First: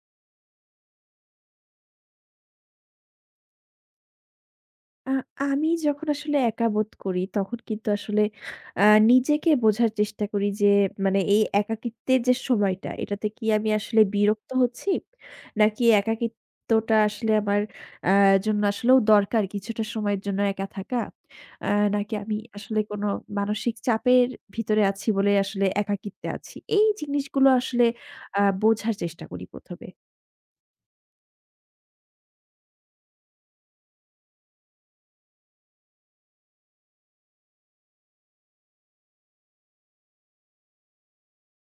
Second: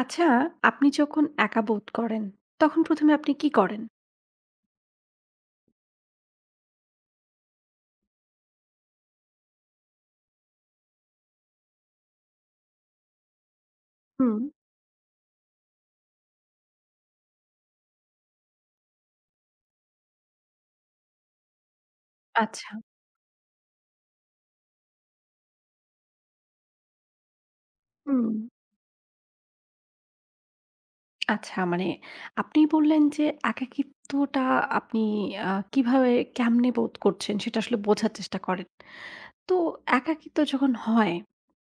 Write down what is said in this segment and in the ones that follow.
আচ্ছা, আপনি যখন একা বোধ করেন, তখন ১ম এ আপনি কি করেন? আ আমি যখন আসলে একা বোধ করি তখন কিন্তু আসলে আ নিজেকে বোঝার চেষ্টা করি যে, মানে এই একাকিত্বের যে সময়টা, এটাতে কি আমি আসলে হুম। বিরক্ত হচ্ছি? নাকি একাকিত্বটা আসলে আমার আ জন্য আসলেও দরকার কিছুটা সময়ের জন্য একা থাকা? আ নাকি আমি আচ্ছা, আসলে কোনো মানসিক চাপের ভিতরে আছি বলে আসলে একাকিত্বে আছি। এই জিনিসগুলো আসলে হুম। বোঝার চেষ্টা করি ১ম এ। আচ্ছা মানে আপনি বললেন যে একাকিত্বটা আপনি কিভাবে কেমনে বোধ করছেন সেটা আসলে বোঝার চেষ্টা করেন। তো একাকিত্ব যখন হয়,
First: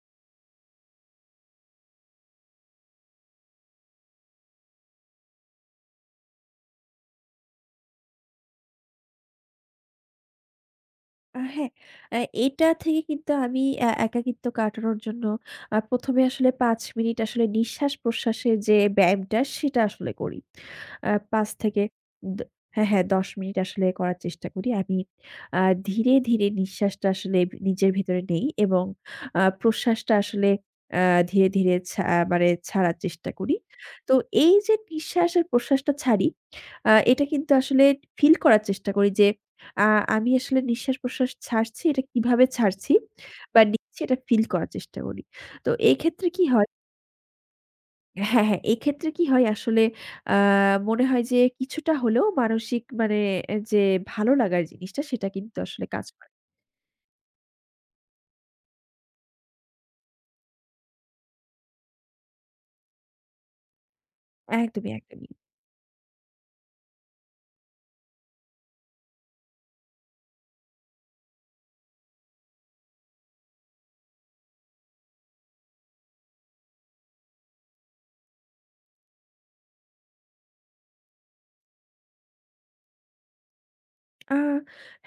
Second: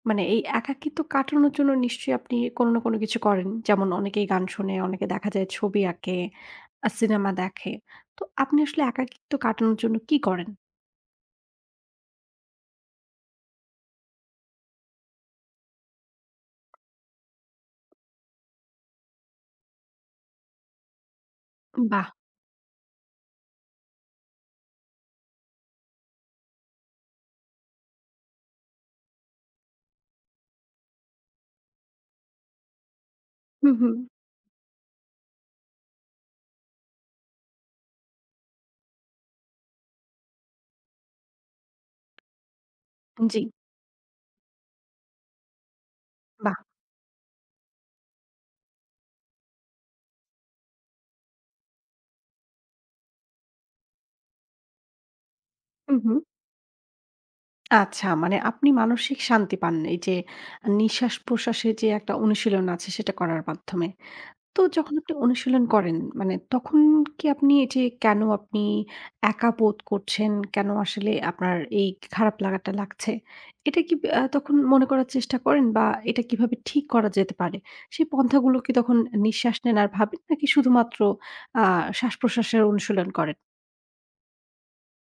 মানে এই একাকিত্ব কাটানোর জন্য নিশ্চয়ই আপনি কোনো না কোনো কিছু করেন। যেমন অনেকেই গান শোনে, অনেকে দেখা যায় ছবি আঁকে, সিনেমা দেখে। তো আপনি আসলে একাকিত্ব কাটানোর জন্য কি করেন? হ্যাঁ, আ এটা থেকে কিন্তু আমি একাকিত্ব কাটানোর জন্য ১ম এ আসলে ৫ মিনিট আসলে নিঃশ্বাস-প্রশ্বাসের যে ব্যায়ামটা সেটা আসলে করি। আ ৫ থেকে বাহ! দ হ্যাঁ, হ্যাঁ ১০ মিনিট আসলে করার চেষ্টা করি। আমি আ ধীরে, ধীরে নিঃশ্বাসটা আসলে নিজের ভেতরে নেই, এবং প্রশ্বাসটা আসলে আ ধীরে, ধীরে মানে ছাড়ার চেষ্টা করি। হুম, হুম। তো এই যে নিঃশ্বাস আর প্রশ্বাসটা ছাড়ি, এটা কিন্তু আসলে ফিল করার চেষ্টা করি যে আ আমি আসলে নিঃশ্বাস-প্রশ্বাস ছাড়ছি, এটা কিভাবে ছাড়ছি জি, বা নিচ্ছি, এটা ফিল করার চেষ্টা করি। তো এই ক্ষেত্রে কি বাহ! হয়। হ্যাঁ, হ্যাঁ, এক্ষেত্রে কি হয় আসলে, আ মনে হয় যে কিছুটা হলেও মানসিক, মানে যে ভালো লাগার জিনিসটা সেটা কিন্তু আসলে হুম, কাজ হুম। করে। আচ্ছা, মানে আপনি মানসিক শান্তি পান এই যে নিঃশ্বাস-প্রশ্বাসের যে একটা অনুশীলন আছে সেটা করার মাধ্যমে। তো একদমই, যখন আপনি একদমই। অনুশীলন করেন মানে তখন কি আপনি এই যে কেন আপনি একা বোধ করছেন, কেন আসলে আপনার এই খারাপ লাগাটা লাগছে, এটা কি তখন মনে করার চেষ্টা করেন বা এটা কিভাবে ঠিক করা যেতে পারে? সেই পন্থাগুলো কি তখন নিঃশ্বাস নেন আর ভাবেন নাকি শুধুমাত্র আ শ্বাস-প্রশ্বাসের অনুশীলন করেন? আ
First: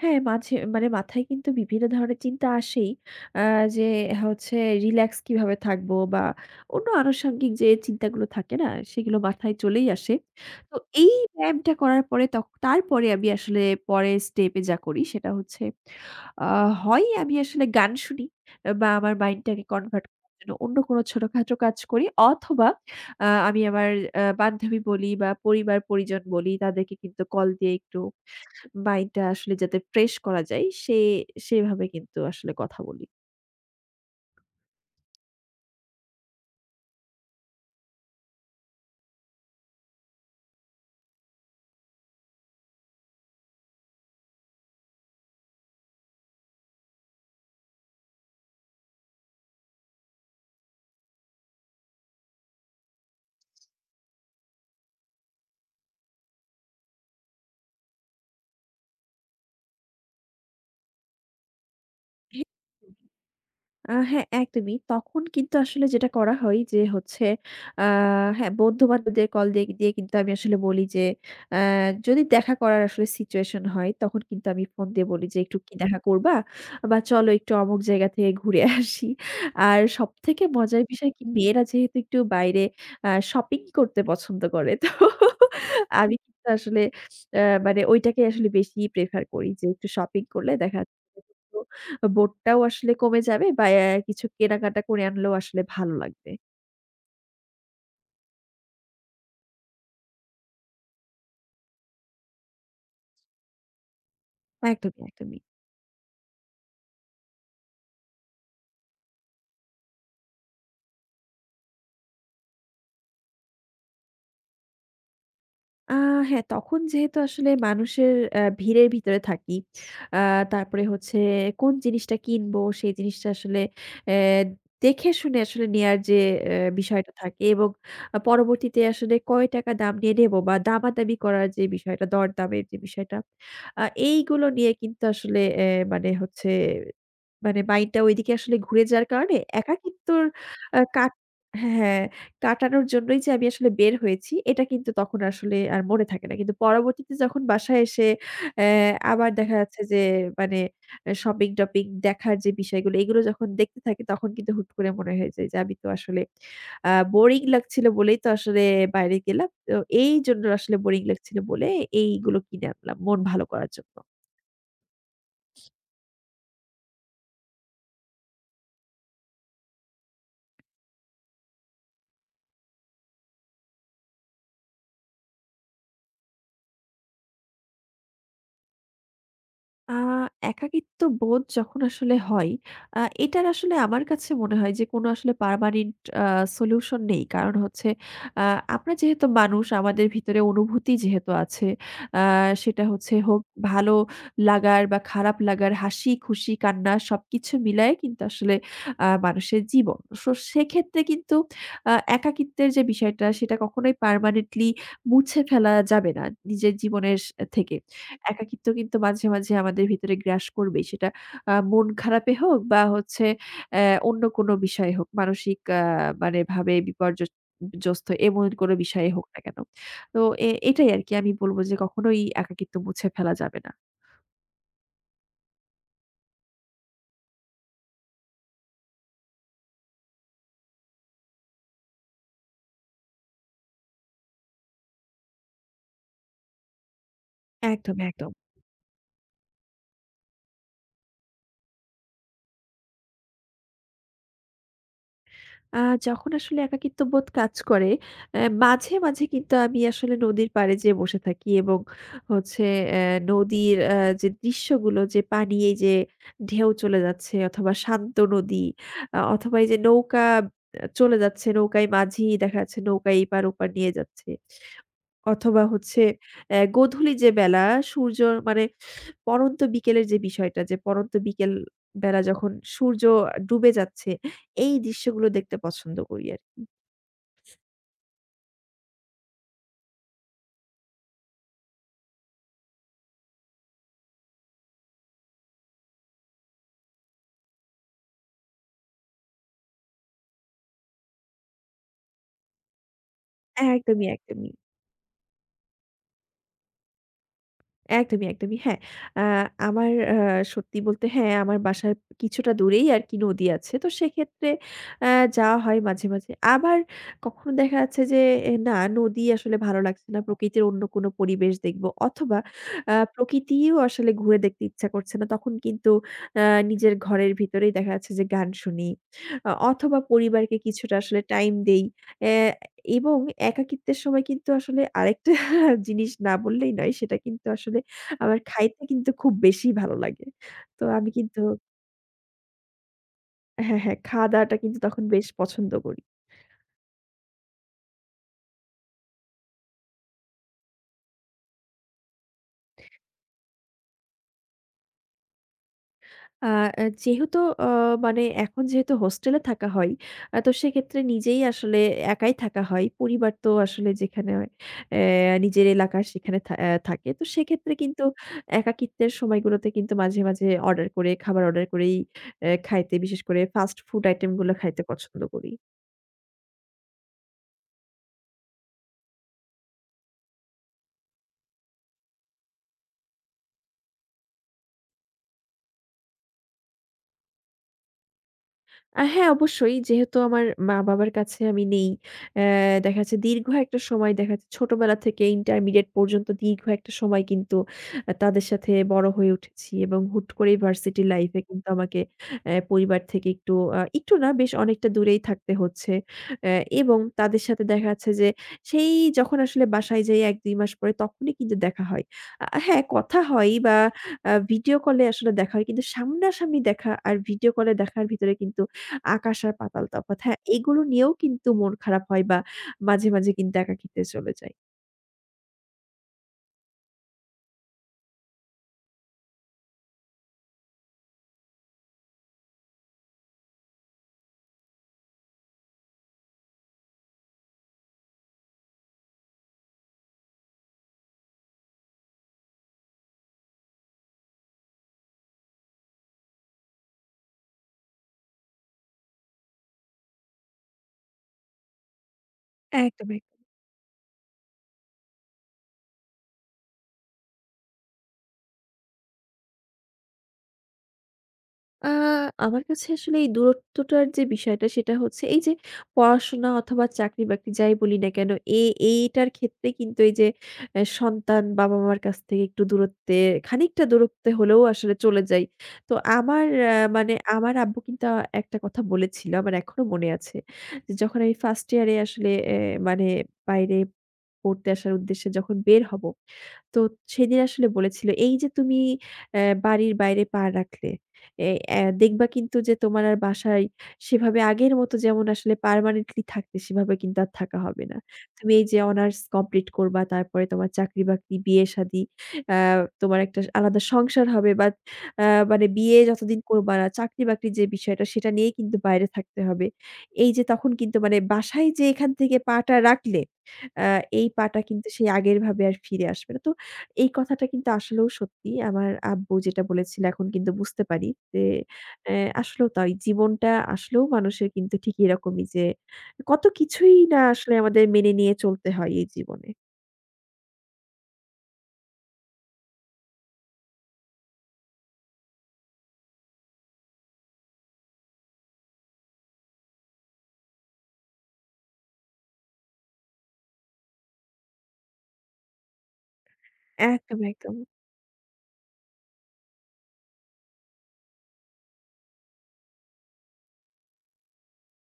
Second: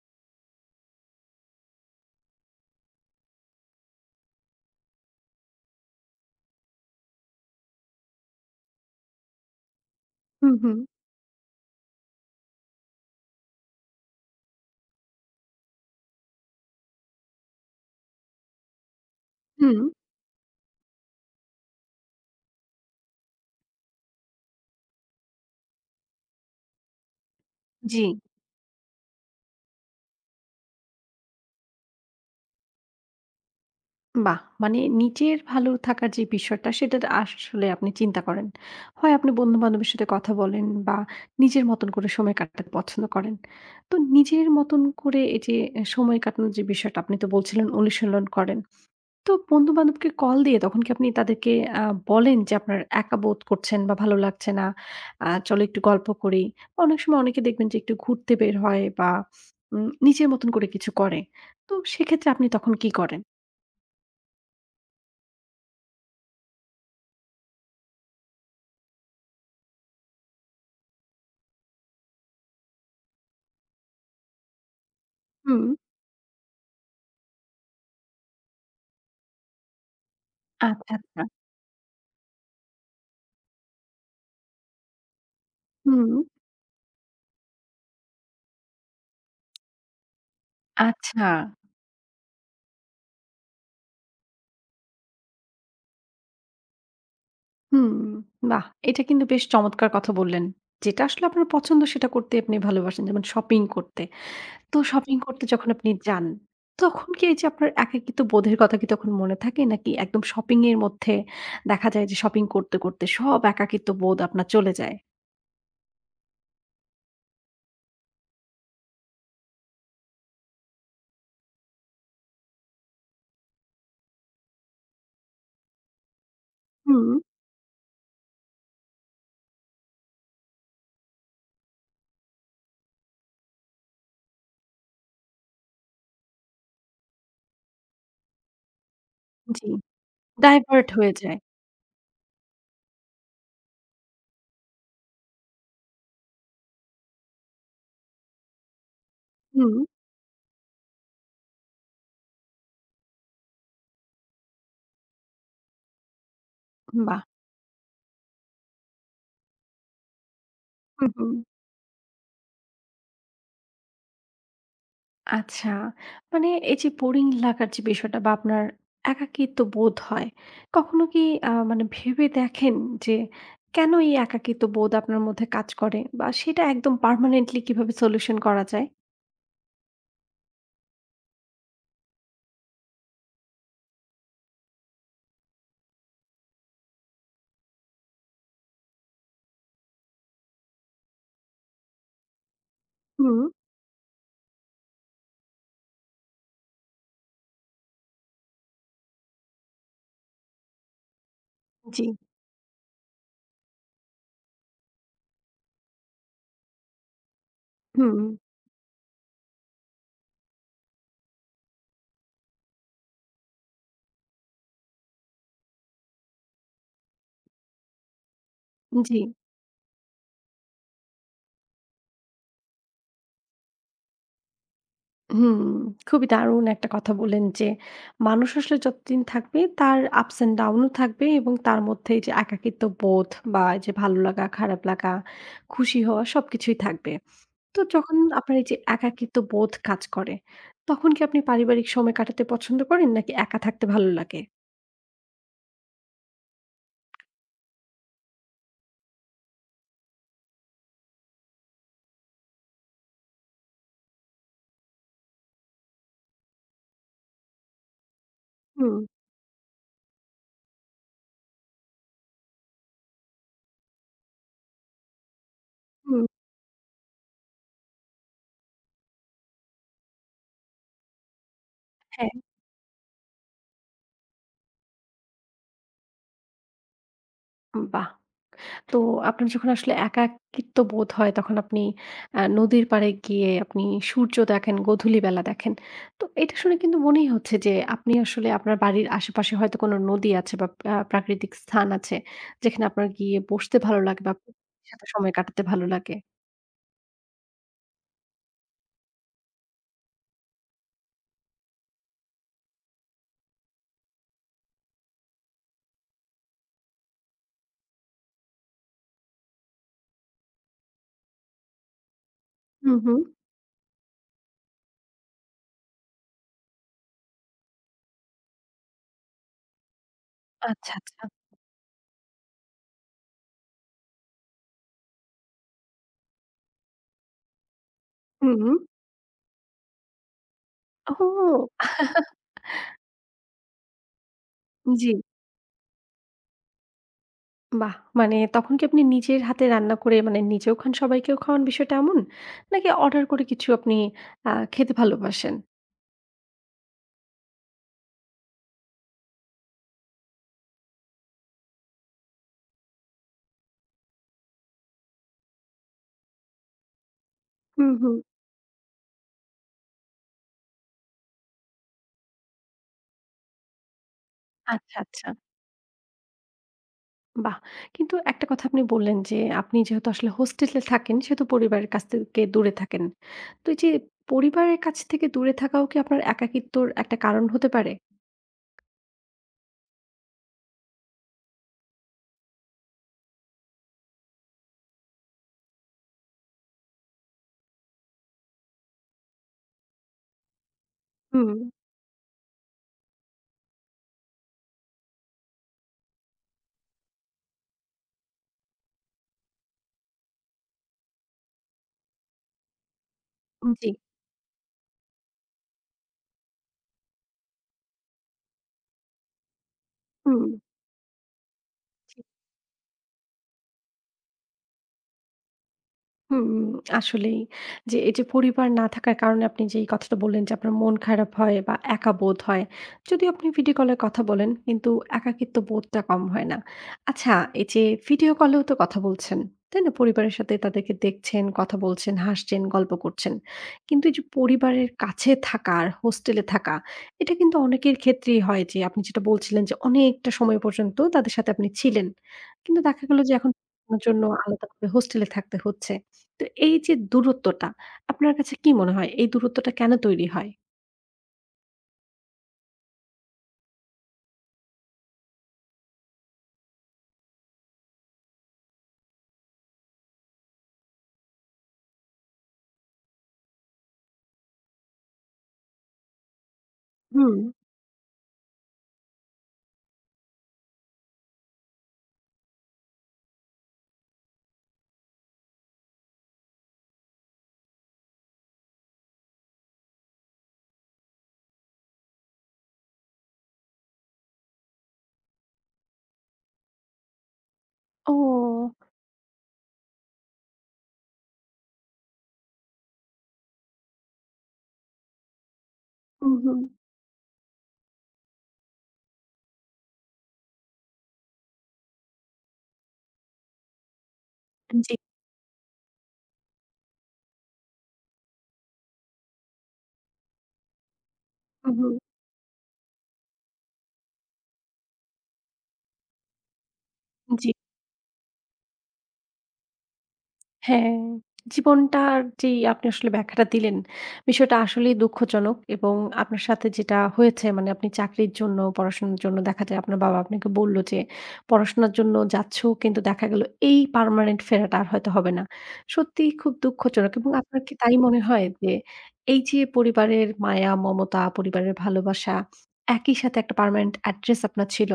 হ্যাঁ, মাঝে মানে মাথায় কিন্তু বিভিন্ন ধরনের চিন্তা আসেই। আ যে হচ্ছে রিল্যাক্স কিভাবে থাকবো, বা অন্য আনুষঙ্গিক যে চিন্তাগুলো থাকে না, সেগুলো মাথায় চলেই আসে। হুম, তো হুম। এই ব্যায়ামটা করার পরে তারপরে আমি আসলে পরের স্টেপে যা করি সেটা হচ্ছে, আ হয় আমি আসলে গান শুনি বা আমার মাইন্ডটাকে হুম, কনভার্ট করার জন্য অন্য কোনো ছোটখাটো কাজ করি, অথবা আমি আমার বান্ধবী বলি বা পরিবার-পরিজন বলি তাদেরকে কিন্তু কল দিয়ে একটু জি। মাইন্ডটা আসলে যাতে ফ্রেশ করা যায় সেভাবে কিন্তু আসলে কথা বলি। বাহ! মানে নিজের ভালো থাকার যে বিষয়টা সেটা আসলে আপনি চিন্তা করেন। হয় আপনি বন্ধু-বান্ধবের সাথে কথা বলেন বা নিজের মতন করে সময় কাটাতে পছন্দ করেন। তো নিজের মতন করে এই যে সময় কাটানোর যে বিষয়টা আপনি তো বলছিলেন অনুশীলন করেন। তো বন্ধু-বান্ধবকে কল দিয়ে তখন কি আপনি তাদেরকে আ বলেন যে আপনার একা বোধ করছেন বা ভালো লাগছে না, চলো একটু গল্প করি। অনেক সময় অনেকে দেখবেন যে একটু ঘুরতে বের হয় বা নিজের মতন করে কিছু করে। তো সেক্ষেত্রে আপনি তখন কি করেন? হ্যাঁ, একদমই। তখন কিন্তু আসলে যেটা করা হয় যে হচ্ছে, আ হ্যাঁ, বন্ধু-বান্ধবদের কল দিয়ে দিয়ে কিন্তু আমি আসলে বলি যে, আ যদি দেখা করার আসলে সিচুয়েশন হয় তখন কিন্তু আমি ফোন দিয়ে বলি যে, "একটু হুম। কি দেখা করবা? বা চলো একটু অমুক জায়গা থেকে ঘুরে আসি।" আর সবথেকে মজার আচ্ছা, বিষয় আচ্ছা। কি, মেয়েরা যেহেতু একটু বাইরে শপিং করতে পছন্দ করে, তো হুম, আমি কিন্তু আসলে আ মানে ওইটাকে আসলে বেশি প্রেফার করি যে, একটু শপিং করলে দেখা যাচ্ছে আচ্ছা। বোর্ডটাও আসলে কমে যাবে, বা কিছু কেনাকাটা করে আনলেও আসলে ভালো লাগবে। হুম, বাহ! এটা কিন্তু বেশ চমৎকার কথা বললেন। যেটা আসলে আপনার পছন্দ সেটা করতে আপনি ভালোবাসেন। যেমন শপিং করতে। তো একদমই, শপিং একদমই। করতে যখন আপনি যান, তখন কি এই যে আপনার একাকিত্ব বোধের কথা কি তখন মনে থাকে? নাকি একদম শপিং এর মধ্যে দেখা যায় যে শপিং করতে, করতে সব একাকিত্ব বোধ আপনার চলে যায়? আ হ্যাঁ, তখন যেহেতু আসলে মানুষের ভিড়ের ভিতরে থাকি। আ তারপরে হচ্ছে কোন জিনিসটা কিনবো, সেই জিনিসটা আসলে অ্যা দেখে শুনে আসলে নেয়ার যে হুম, বিষয়টা থাকে, এবং পরবর্তীতে আসলে কয় টাকা দাম দিয়ে নেবো বা দামাদামি করার যে বিষয়টা, দরদামের যে বিষয়টা, এইগুলো নিয়ে কিন্তু আসলে, মানে হচ্ছে মানে মাইন্ডটা ঐদিকে আসলে ঘুরে যাওয়ার কারণে জি। একাকিত্বর আ ডাইভার্ট কাট হয়ে যায়। হ্যাঁ। হ্যাঁ, কাটানোর জন্যই যে আমি আসলে বের হয়েছি, এটা কিন্তু তখন আসলে আর মনে থাকে না। কিন্তু পরবর্তীতে যখন বাসায় এসে অ্যা আবার দেখা হুম, যাচ্ছে যে, মানে শপিং-টপিং দেখার যে বিষয়গুলো, এগুলো যখন দেখতে থাকি তখন কিন্তু হুট করে মনে হয়ে যায় যে, আমি তো আসলে বাহ! বোরিং লাগছিল বলেই তো আসলে বাইরে গেলাম। তো এইজন্য আসলে বোরিং হু, হুম। লাগছিল বলে এইগুলো কিনে আনলাম মন ভালো করার জন্য। আচ্ছা। মানে এই যে বোরিং লাগার যে বিষয়টা বা আপনার একাকিত্ব বোধ হয়, কখনো কি মানে ভেবে দেখেন যে কেন এই একাকিত্ব বোধ আপনার মধ্যে কাজ করে? বা সেটা একদম পার্মানেন্টলি কিভাবে সলিউশন করা যায়? আ একাকিত্ব বোধ যখন আসলে হয়, এটার আসলে আমার কাছে মনে হয় যে, কোনো আসলে পার্মানেন্ট আ সলিউশন নেই। কারণ হচ্ছে, আ আমরা যেহেতু মানুষ, আমাদের ভিতরে অনুভূতি যেহেতু আছে, আ সেটা হচ্ছে হুম, হোক ভালো লাগার বা খারাপ লাগার, হাসি-খুশি, কান্না, সবকিছু মিলায়ে কিন্তু আসলে মানুষের জীবন। সো সেক্ষেত্রে কিন্তু জি, একাকিত্বের যে বিষয়টা সেটা কখনোই পার্মানেন্টলি মুছে ফেলা যাবে না নিজের জীবনের থেকে। হুম, একাকিত্ব কিন্তু মাঝে, মাঝে আমাদের ভিতরে গ্রাস করবেই। সেটা মন খারাপে হোক বা হচ্ছে অ্যা অন্য কোনো বিষয়ে হোক, মানসিক মানে ভাবে জস্ত এমন কোনো বিষয়ে জি, হোক না কেন। তো এটাই আরকি আমি বলব যে কখনোই একাকিত্ব মুছে ফেলা যাবে না। হুম। খুবই দারুণ একটা কথা বললেন যে মানুষ আসলে যতদিন থাকবে তার আপস অ্যান্ড ডাউন ও থাকবে এবং তার মধ্যে এই যে একাকিত্ব বোধ বা এই যে ভালো লাগা, খারাপ লাগা, খুশি হওয়া সবকিছুই থাকবে। তো একদম, যখন একদম। আপনার এই যে একাকিত্ব বোধ কাজ করে, তখন কি আপনি পারিবারিক সময় কাটাতে পছন্দ করেন নাকি একা থাকতে ভালো লাগে? আ যখন আসলে একাকিত্ব বোধ কাজ করে, মাঝে, মাঝে কিন্তু আমি আসলে নদীর পাড়ে যেয়ে বসে থাকি, এবং হচ্ছে অ্যা নদীর যে দৃশ্যগুলো, যে পানি এই যে ঢেউ চলে যাচ্ছে অথবা শান্ত নদী, হুম, অথবা এই যে নৌকা চলে যাচ্ছে, নৌকায় মাঝি দেখা যাচ্ছে নৌকা এপার ওপার নিয়ে যাচ্ছে। অথবা হচ্ছে হুম। গোধূলি যে বেলা সূর্য, মানে পড়ন্ত বিকেলের যে বিষয়টা, যে পড়ন্ত বিকেল বেলা হ্যাঁ, যখন সূর্য ডুবে যাচ্ছে, এই দৃশ্যগুলো দেখতে পছন্দ করি আরকি। বাহ! তো আপনার যখন আসলে একাকিত্ব বোধ হয় তখন আপনি নদীর পাড়ে গিয়ে আপনি সূর্য দেখেন, গোধূলি বেলা দেখেন। তো এটা শুনে কিন্তু মনেই হচ্ছে যে আপনি আসলে আপনার বাড়ির আশেপাশে হয়তো কোনো নদী আছে বা প্রাকৃতিক স্থান আছে যেখানে আপনার গিয়ে বসতে ভালো একদমই, লাগে বা একদমই। প্রকৃতির সাথে সময় কাটাতে ভালো লাগে। একদমই, একদমই। হ্যাঁ, আ আমার সত্যি বলতে, হ্যাঁ, আমার বাসার কিছুটা দূরেই আরকি নদী আছে। তো সেক্ষেত্রে আ যাওয়া হয় মাঝে, মাঝে। আবার কখনো দেখা যাচ্ছে যে, না, নদী আসলে ভালো লাগছে না। প্রকৃতির অন্য কোনো পরিবেশ দেখব, অথবা হুম, হুম। প্রকৃতিও আসলে ঘুরে দেখতে ইচ্ছা করছে না। তখন কিন্তু আ নিজের ঘরের ভিতরেই দেখা যাচ্ছে যে গান শুনি অথবা পরিবারকে আচ্ছা, কিছুটা আসলে আচ্ছা। টাইম দেই। অ্যা এবং একাকিত্বের সময় কিন্তু আসলে আরেকটা জিনিস না বললেই নয়। সেটা কিন্তু আসলে, আমার হুম। খাইতে কিন্তু খুব বেশি ভালো লাগে। তো আমি কিন্তু ওহো! হ্যাঁ, হ্যাঁ, খাওয়া-দাওয়াটা কিন্তু তখন জি, বেশ পছন্দ করি। বাহ! মানে তখন কি আপনি নিজের হাতে রান্না করে মানে নিজেও খান, সবাইকেও খাওয়ান বিষয়টা এমন? নাকি অর্ডার করে কিছু আপনি খেতে ভালোবাসেন? আ অ্যা যেহেতু অ মানে এখন যেহেতু হোস্টেলে থাকা হয়, তো সেক্ষেত্রে নিজেই আসলে একাই থাকা হয়। পরিবার তো আসলে যেখানে নিজের এলাকা, সেখানে থা অ্যা থাকে। তো সেক্ষেত্রে হুম, কিন্তু হুম। একাকিত্বের সময়গুলোতে কিন্তু মাঝে, মাঝে অর্ডার করে, খাবার অর্ডার করেই খাইতে, বিশেষ করে ফাস্ট ফুড আইটেম গুলো খাইতে আচ্ছা, পছন্দ আচ্ছা। করি। বাহ! কিন্তু একটা কথা আপনি বললেন যে আপনি যেহেতু আসলে হোস্টেলে থাকেন সেহেতু পরিবারের কাছ থেকে দূরে থাকেন। তো এই যে পরিবারের কাছ থেকে দূরে থাকাও কি আপনার একাকিত্বর একটা কারণ হতে পারে? হ্যাঁ, অবশ্যই। যেহেতু আমার মা-বাবার কাছে আমি নেই। অ্যা দেখা যাচ্ছে দীর্ঘ একটা সময়, দেখা যাচ্ছে ছোটবেলা থেকে ইন্টারমিডিয়েট পর্যন্ত দীর্ঘ একটা সময় কিন্তু তাদের সাথে বড় হয়ে উঠেছি, এবং হুট করেই ভার্সিটি লাইফ এ হুম, কিন্তু আমাকে পরিবার থেকে একটু না, বেশ অনেকটা দূরেই থাকতে হচ্ছে। অ্যা এবং তাদের সাথে দেখা যাচ্ছে যে, সেই যখন আসলে বাসায় যাই ১-২ মাস পরে, তখনই কিন্তু দেখা হয়। হ্যাঁ, কথা হয়, বা জি, ভিডিও কলে আসলে দেখা হয়। কিন্তু সামনাসামনি দেখা আর ভিডিও কলে দেখার ভিতরে কিন্তু আকাশ আর পাতাল তফাৎ। হ্যাঁ, হুম। এগুলো নিয়েও কিন্তু মন খারাপ হয় বা মাঝে, মাঝে কিন্তু একাকিত্বে চলে যাই। হুম, আসলেই। যে এই যে পরিবার না থাকার কারণে আপনি যেই কথাটা বললেন যে আপনার মন খারাপ হয় বা একা বোধ হয়। যদিও আপনি ভিডিও কলে কথা বলেন কিন্তু একাকিত্ব বোধটা কম হয় না। আচ্ছা এই যে ভিডিও কলেও তো কথা বলছেন, তাই না? পরিবারের সাথে তাদেরকে দেখছেন, কথা বলছেন, হাসছেন, গল্প করছেন। কিন্তু এই যে পরিবারের কাছে থাকা আর হোস্টেলে থাকা এটা কিন্তু অনেকের ক্ষেত্রেই হয় যে আপনি যেটা বলছিলেন যে অনেকটা সময় পর্যন্ত তাদের সাথে আপনি ছিলেন। কিন্তু একদম, দেখা গেল যে একদম। এখন পড়াশোনার জন্য আলাদা করে হোস্টেলে থাকতে হচ্ছে। তো এই যে দূরত্বটা, আপনার কাছে কি মনে হয় এই দূরত্বটা কেন তৈরি হয়? আ আমার কাছে আসলে এই দূরত্বটার যে বিষয়টা সেটা হচ্ছে, এই যে পড়াশোনা অথবা চাকরি-বাকরি যাই বলি না কেন, এ এইটার ক্ষেত্রে কিন্তু এই যে সন্তান বাবা-মার কাছ থেকে একটু দূরত্বে, খানিকটা দূরত্বে হলেও আসলে চলে যাই। তো আমার আ মানে হুম। আমার আব্বু কিন্তু একটা কথা বলেছিল, আমার এখনো মনে আছে। যে যখন আমি 1st ইয়ারে আসলে মানে বাইরে পড়তে আসার উদ্দেশ্যে যখন বের হব, তো সেদিন আসলে বলেছিল, "এই যে তুমি বাড়ির বাইরে পা রাখলে, এ অ্যা দেখবা কিন্তু যে তোমার আর বাসায় সেভাবে আগের মতো যেমন আসলে পার্মানেন্টলি থাকতে, সেভাবে কিন্তু আর থাকা হবে না। তুমি এই ও! যে অনার্স কমপ্লিট করবা, তারপরে তোমার চাকরি-বাকরি, বিয়ে-শাদী, আ তোমার একটা আলাদা সংসার হবে, বা আ মানে বিয়ে হু, যতদিন হুম। করবা না, চাকরি-বাকরির যে বিষয়টা সেটা নিয়ে কিন্তু বাইরে থাকতে হবে। এই যে তখন কিন্তু, মানে বাসায় যে এখান থেকে পা টা রাখলে, আ এই পা টা কিন্তু জি। সেই আগের ভাবে আর ফিরে আসবে না।" তো এই কথাটা কিন্তু আসলেও সত্যি। আমার আব্বু যেটা বলেছিল এখন কিন্তু বুঝতে পারি যে, হু, হুম। অ্যা আসলেও তাই। জীবনটা আসলেও মানুষের কিন্তু ঠিক এরকমই যে, কত কিছুই না জি। আসলে আমাদের মেনে নিয়ে চলতে হয় এই জীবনে। হ্যাঁ, জীবনটার যেই আপনি আসলে ব্যাখ্যাটা দিলেন, বিষয়টা আসলেই দুঃখজনক এবং আপনার সাথে যেটা হয়েছে মানে আপনি চাকরির জন্য, পড়াশোনার জন্য দেখা যায় আপনার বাবা আপনাকে বলল যে, "পড়াশোনার জন্য যাচ্ছ কিন্তু দেখা গেল এই পার্মানেন্ট ফেরাটা আর হয়তো হবে না।" সত্যিই খুব দুঃখজনক একদম, এবং একদম। আপনার কি তাই মনে হয় যে এই যে পরিবারের মায়া, মমতা, পরিবারের ভালোবাসা, একই সাথে একটা পার্মানেন্ট অ্যাড্রেস আপনার ছিল।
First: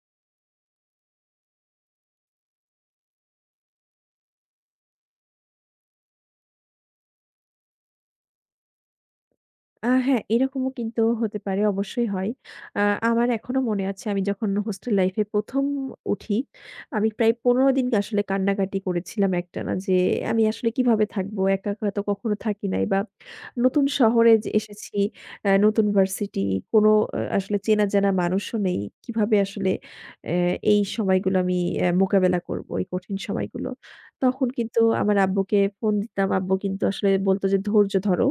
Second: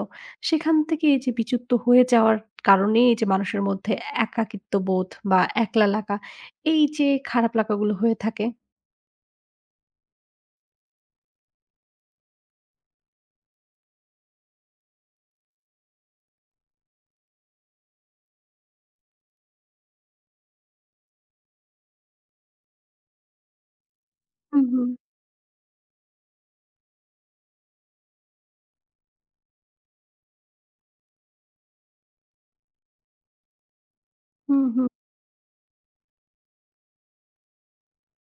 সেখান থেকে এই যে বিচ্যুত হয়ে যাওয়ার কারণে এই যে মানুষের মধ্যে একাকিত্ব বোধ বা একলা লাগা, এই যে খারাপ লাগাগুলো হয়ে থাকে? হ্যাঁ, এরকমও কিন্তু হতে পারে, অবশ্যই হয়। আ আমার এখনো মনে আছে, আমি যখন হোস্টেল লাইফে ১ম উঠি, আমি প্রায় ১৫ দিন আসলে কান্নাকাটি করেছিলাম একটানা যে, "আমি আসলে কিভাবে থাকবো? একা, একা তো কখনো থাকি নাই।" বা নতুন শহরে যে হুম, হুম। এসেছি, নতুন ভার্সিটি, কোনো আসলে চেনা জানা মানুষও নেই। কিভাবে আসলে অ্যা এই সময়গুলো আমি মোকাবেলা করবো, এই কঠিন সময়গুলো? তখন হুম, কিন্তু হুম। আমার আব্বুকে ফোন দিতাম, আব্বু কিন্তু আসলে বলত যে, "ধৈর্য ধরো।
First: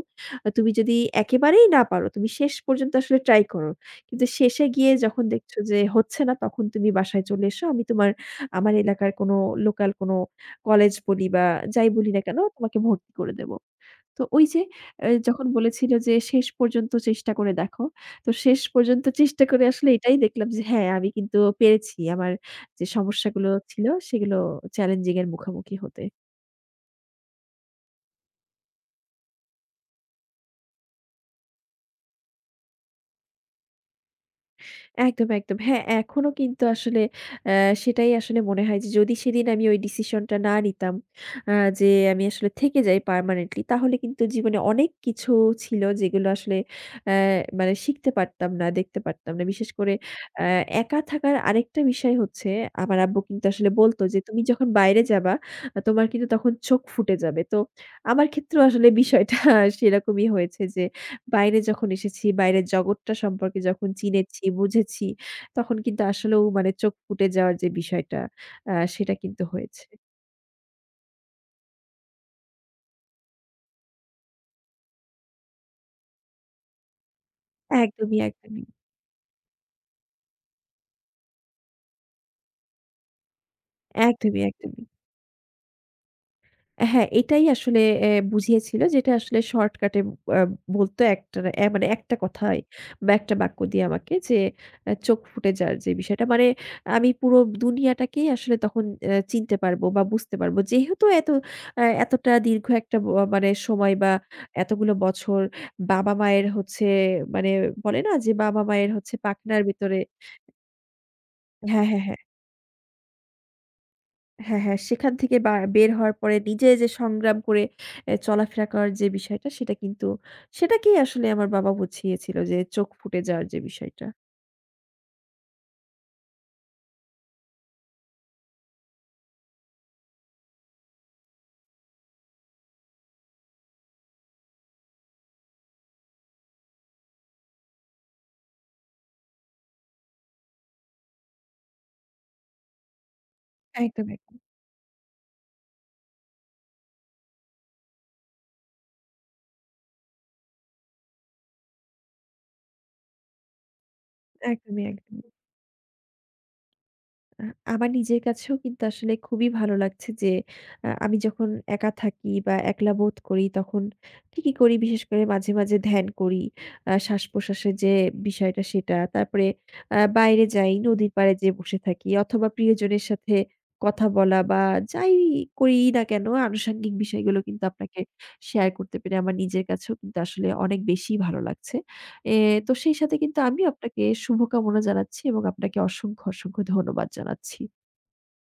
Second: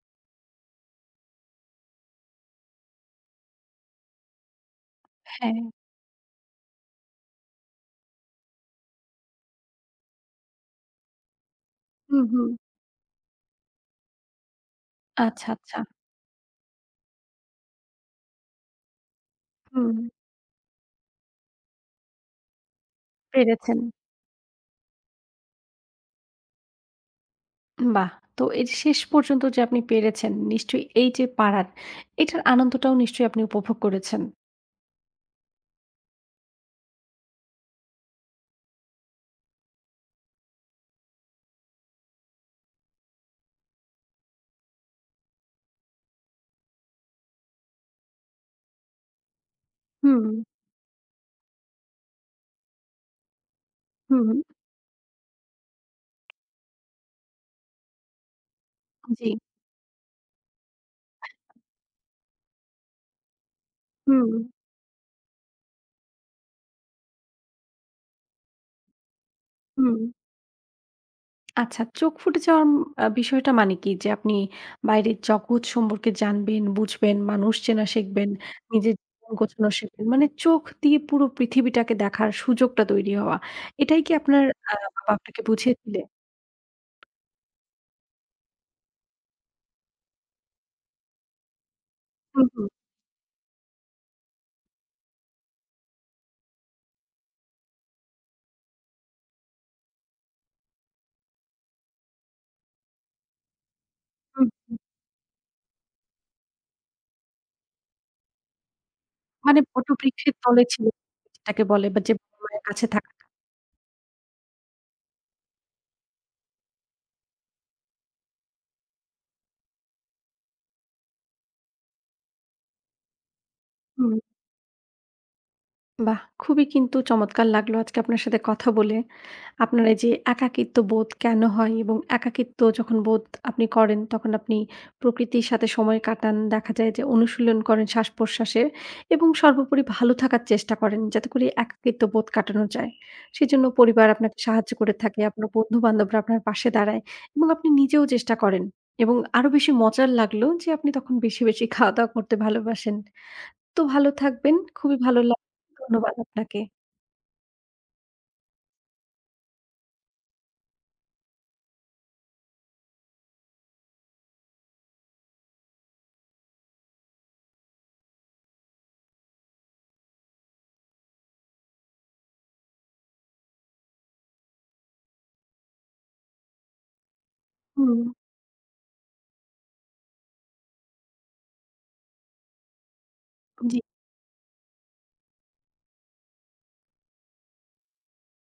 তুমি যদি একেবারেই না পারো, তুমি শেষ পর্যন্ত আসলে ট্রাই করো। কিন্তু শেষে গিয়ে যখন হ্যাঁ। দেখছো যে হচ্ছে না, তখন তুমি বাসায় চলে এসো। আমি তোমার আমার এলাকার কোনো লোকাল কোনো কলেজ বলি বা যাই বলি না হুম, কেন, হুম। তোমাকে ভর্তি করে দেব।" তো ওই যে, যখন আচ্ছা, আচ্ছা। বলেছিল যে শেষ পর্যন্ত চেষ্টা করে দেখো। তো শেষ পর্যন্ত চেষ্টা করে আসলে হুম, এটাই দেখলাম যে, হ্যাঁ, আমি কিন্তু পেরেছি আমার যে সমস্যাগুলো পেরেছেন। ছিল, সেগুলো চ্যালেঞ্জিং এর মুখোমুখি হতে। বাহ! তো এই যে শেষ পর্যন্ত যে আপনি পেরেছেন, নিশ্চয়ই এই যে পারার, এটার আনন্দটাও নিশ্চয়ই আপনি উপভোগ করেছেন? একদম, একদম। হ্যাঁ, এখনো কিন্তু আসলে অ্যা সেটাই আসলে মনে হয় যে, যদি সেদিন আমি ওই ডিসিশনটা না নিতাম, আ যে আমি আসলে থেকে যাই পার্মানেন্টলি, তাহলে কিন্তু জীবনে অনেক কিছু ছিল যেগুলো আসলে অ্যা মানে শিখতে পারতাম না, দেখতে পারতাম না। বিশেষ করে, হুম, অ্যা একা থাকার আরেকটা বিষয় হচ্ছে, আমার আব্বু কিন্তু আসলে বলত যে, হুম, "তুমি যখন বাইরে যাবা, তোমার কিন্তু তখন চোখ ফুটে যাবে।" তো আমার ক্ষেত্রেও আসলে জি। বিষয়টা সেরকমই হয়েছে যে, বাইরে যখন এসেছি, বাইরের জগৎটা সম্পর্কে যখন হুম, চিনেছি, বুঝেছি, তখন কিন্তু আসলেও মানে চোখ ফুটে যাওয়ার যে বিষয়টা, সেটা কিন্তু হয়েছে। হুম। আচ্ছা, চোখ ফুটে যাওয়ার উম আ বিষয়টা মানে কি? যে আপনি বাইরের জগৎ সম্পর্কে জানবেন, বুঝবেন, মানুষ চেনা একদমই, শিখবেন, একদমই। নিজের জীবন গোছানো শিখবেন। মানে চোখ দিয়ে পুরো পৃথিবীটাকে দেখার সুযোগটা তৈরি হওয়া। এটাই কি একদমই, আপনার একদমই। বাবা আপনাকে বুঝিয়েছিলেন? হ্যাঁ, এটাই আসলে বুঝিয়েছিল, যেটা আসলে শর্টকাটে আ বলতো একটা মানে একটা হুম, কথায় হুম, বা একটা বাক্য দিয়ে আমাকে, যে চোখ ফুটে যাওয়ার যে বিষয়টা, মানে আমি পুরো দুনিয়াটাকেই আসলে তখন চিনতে পারবো বা বুঝতে পারবো। যেহেতু এত আ এতটা দীর্ঘ একটা মানে সময় বা হুম, হুম। এতগুলো বছর বাবা-মায়ের হচ্ছে, মানে বলে না যে, বাবা-মায়ের হচ্ছে মানে পাখনার ভিতরে। বটবৃক্ষের তলে ছিল যেটাকে হ্যাঁ, বলে বা হ্যাঁ, যে হ্যাঁ। বাবা-মায়ের কাছে থাকাটা। হ্যাঁ, হ্যাঁ। সেখান থেকে বা বের হওয়ার পরে নিজে যে সংগ্রাম করে চলাফেরা করার যে বিষয়টা, সেটা কিন্তু সেটাকেই আসলে আমার বাবা বুঝিয়েছিল, যে চোখ ফুটে যাওয়ার যে বিষয়টা। হুম। বাহ! খুবই কিন্তু চমৎকার লাগলো আজকে আপনার সাথে কথা বলে। আপনার এই যে একাকিত্ব বোধ কেন হয় এবং একাকিত্ব যখন বোধ আপনি করেন তখন আপনি প্রকৃতির সাথে সময় কাটান। দেখা যায় যে অনুশীলন করেন শ্বাস-প্রশ্বাসের এবং সর্বোপরি ভালো থাকার চেষ্টা করেন যাতে করে একাকিত্ব বোধ কাটানো যায়। সেজন্য একদম, পরিবার একদম, আপনাকে সাহায্য করে থাকে, আপনার বন্ধু-বান্ধবরা আপনার পাশে দাঁড়ায় এবং আপনি নিজেও চেষ্টা করেন এবং আরো বেশি মজার লাগলো যে আপনি তখন বেশি, বেশি খাওয়া-দাওয়া করতে ভালোবাসেন। তো ভালো থাকবেন। একদমই, খুবই ভালো একদমই। লাগলো। ধন্যবাদ আপনাকে। আ আমার নিজের কাছেও কিন্তু আসলে খুবই ভালো লাগছে যে, আমি যখন একা থাকি বা একলা বোধ করি তখন ঠিকই করি, বিশেষ করে মাঝে, মাঝে ধ্যান করি। শ্বাসপ্রশ্বাসের যে বিষয়টা সেটা। তারপরে বাইরে যাই, নদীর পাড়ে যেয়ে বসে থাকি, অথবা প্রিয়জনের সাথে কথা বলা, বা যাই করি না কেন আনুষঙ্গিক বিষয়গুলো কিন্তু হুম, আপনাকে শেয়ার করতে পেরে আমার নিজের কাছেও কিন্তু আসলে অনেক বেশি ভালো লাগছে। এ তো সেই সাথে কিন্তু আমিও জি। আপনাকে শুভকামনা জানাচ্ছি, এবং আপনাকে অসংখ্য, অসংখ্য ধন্যবাদ জানাচ্ছি।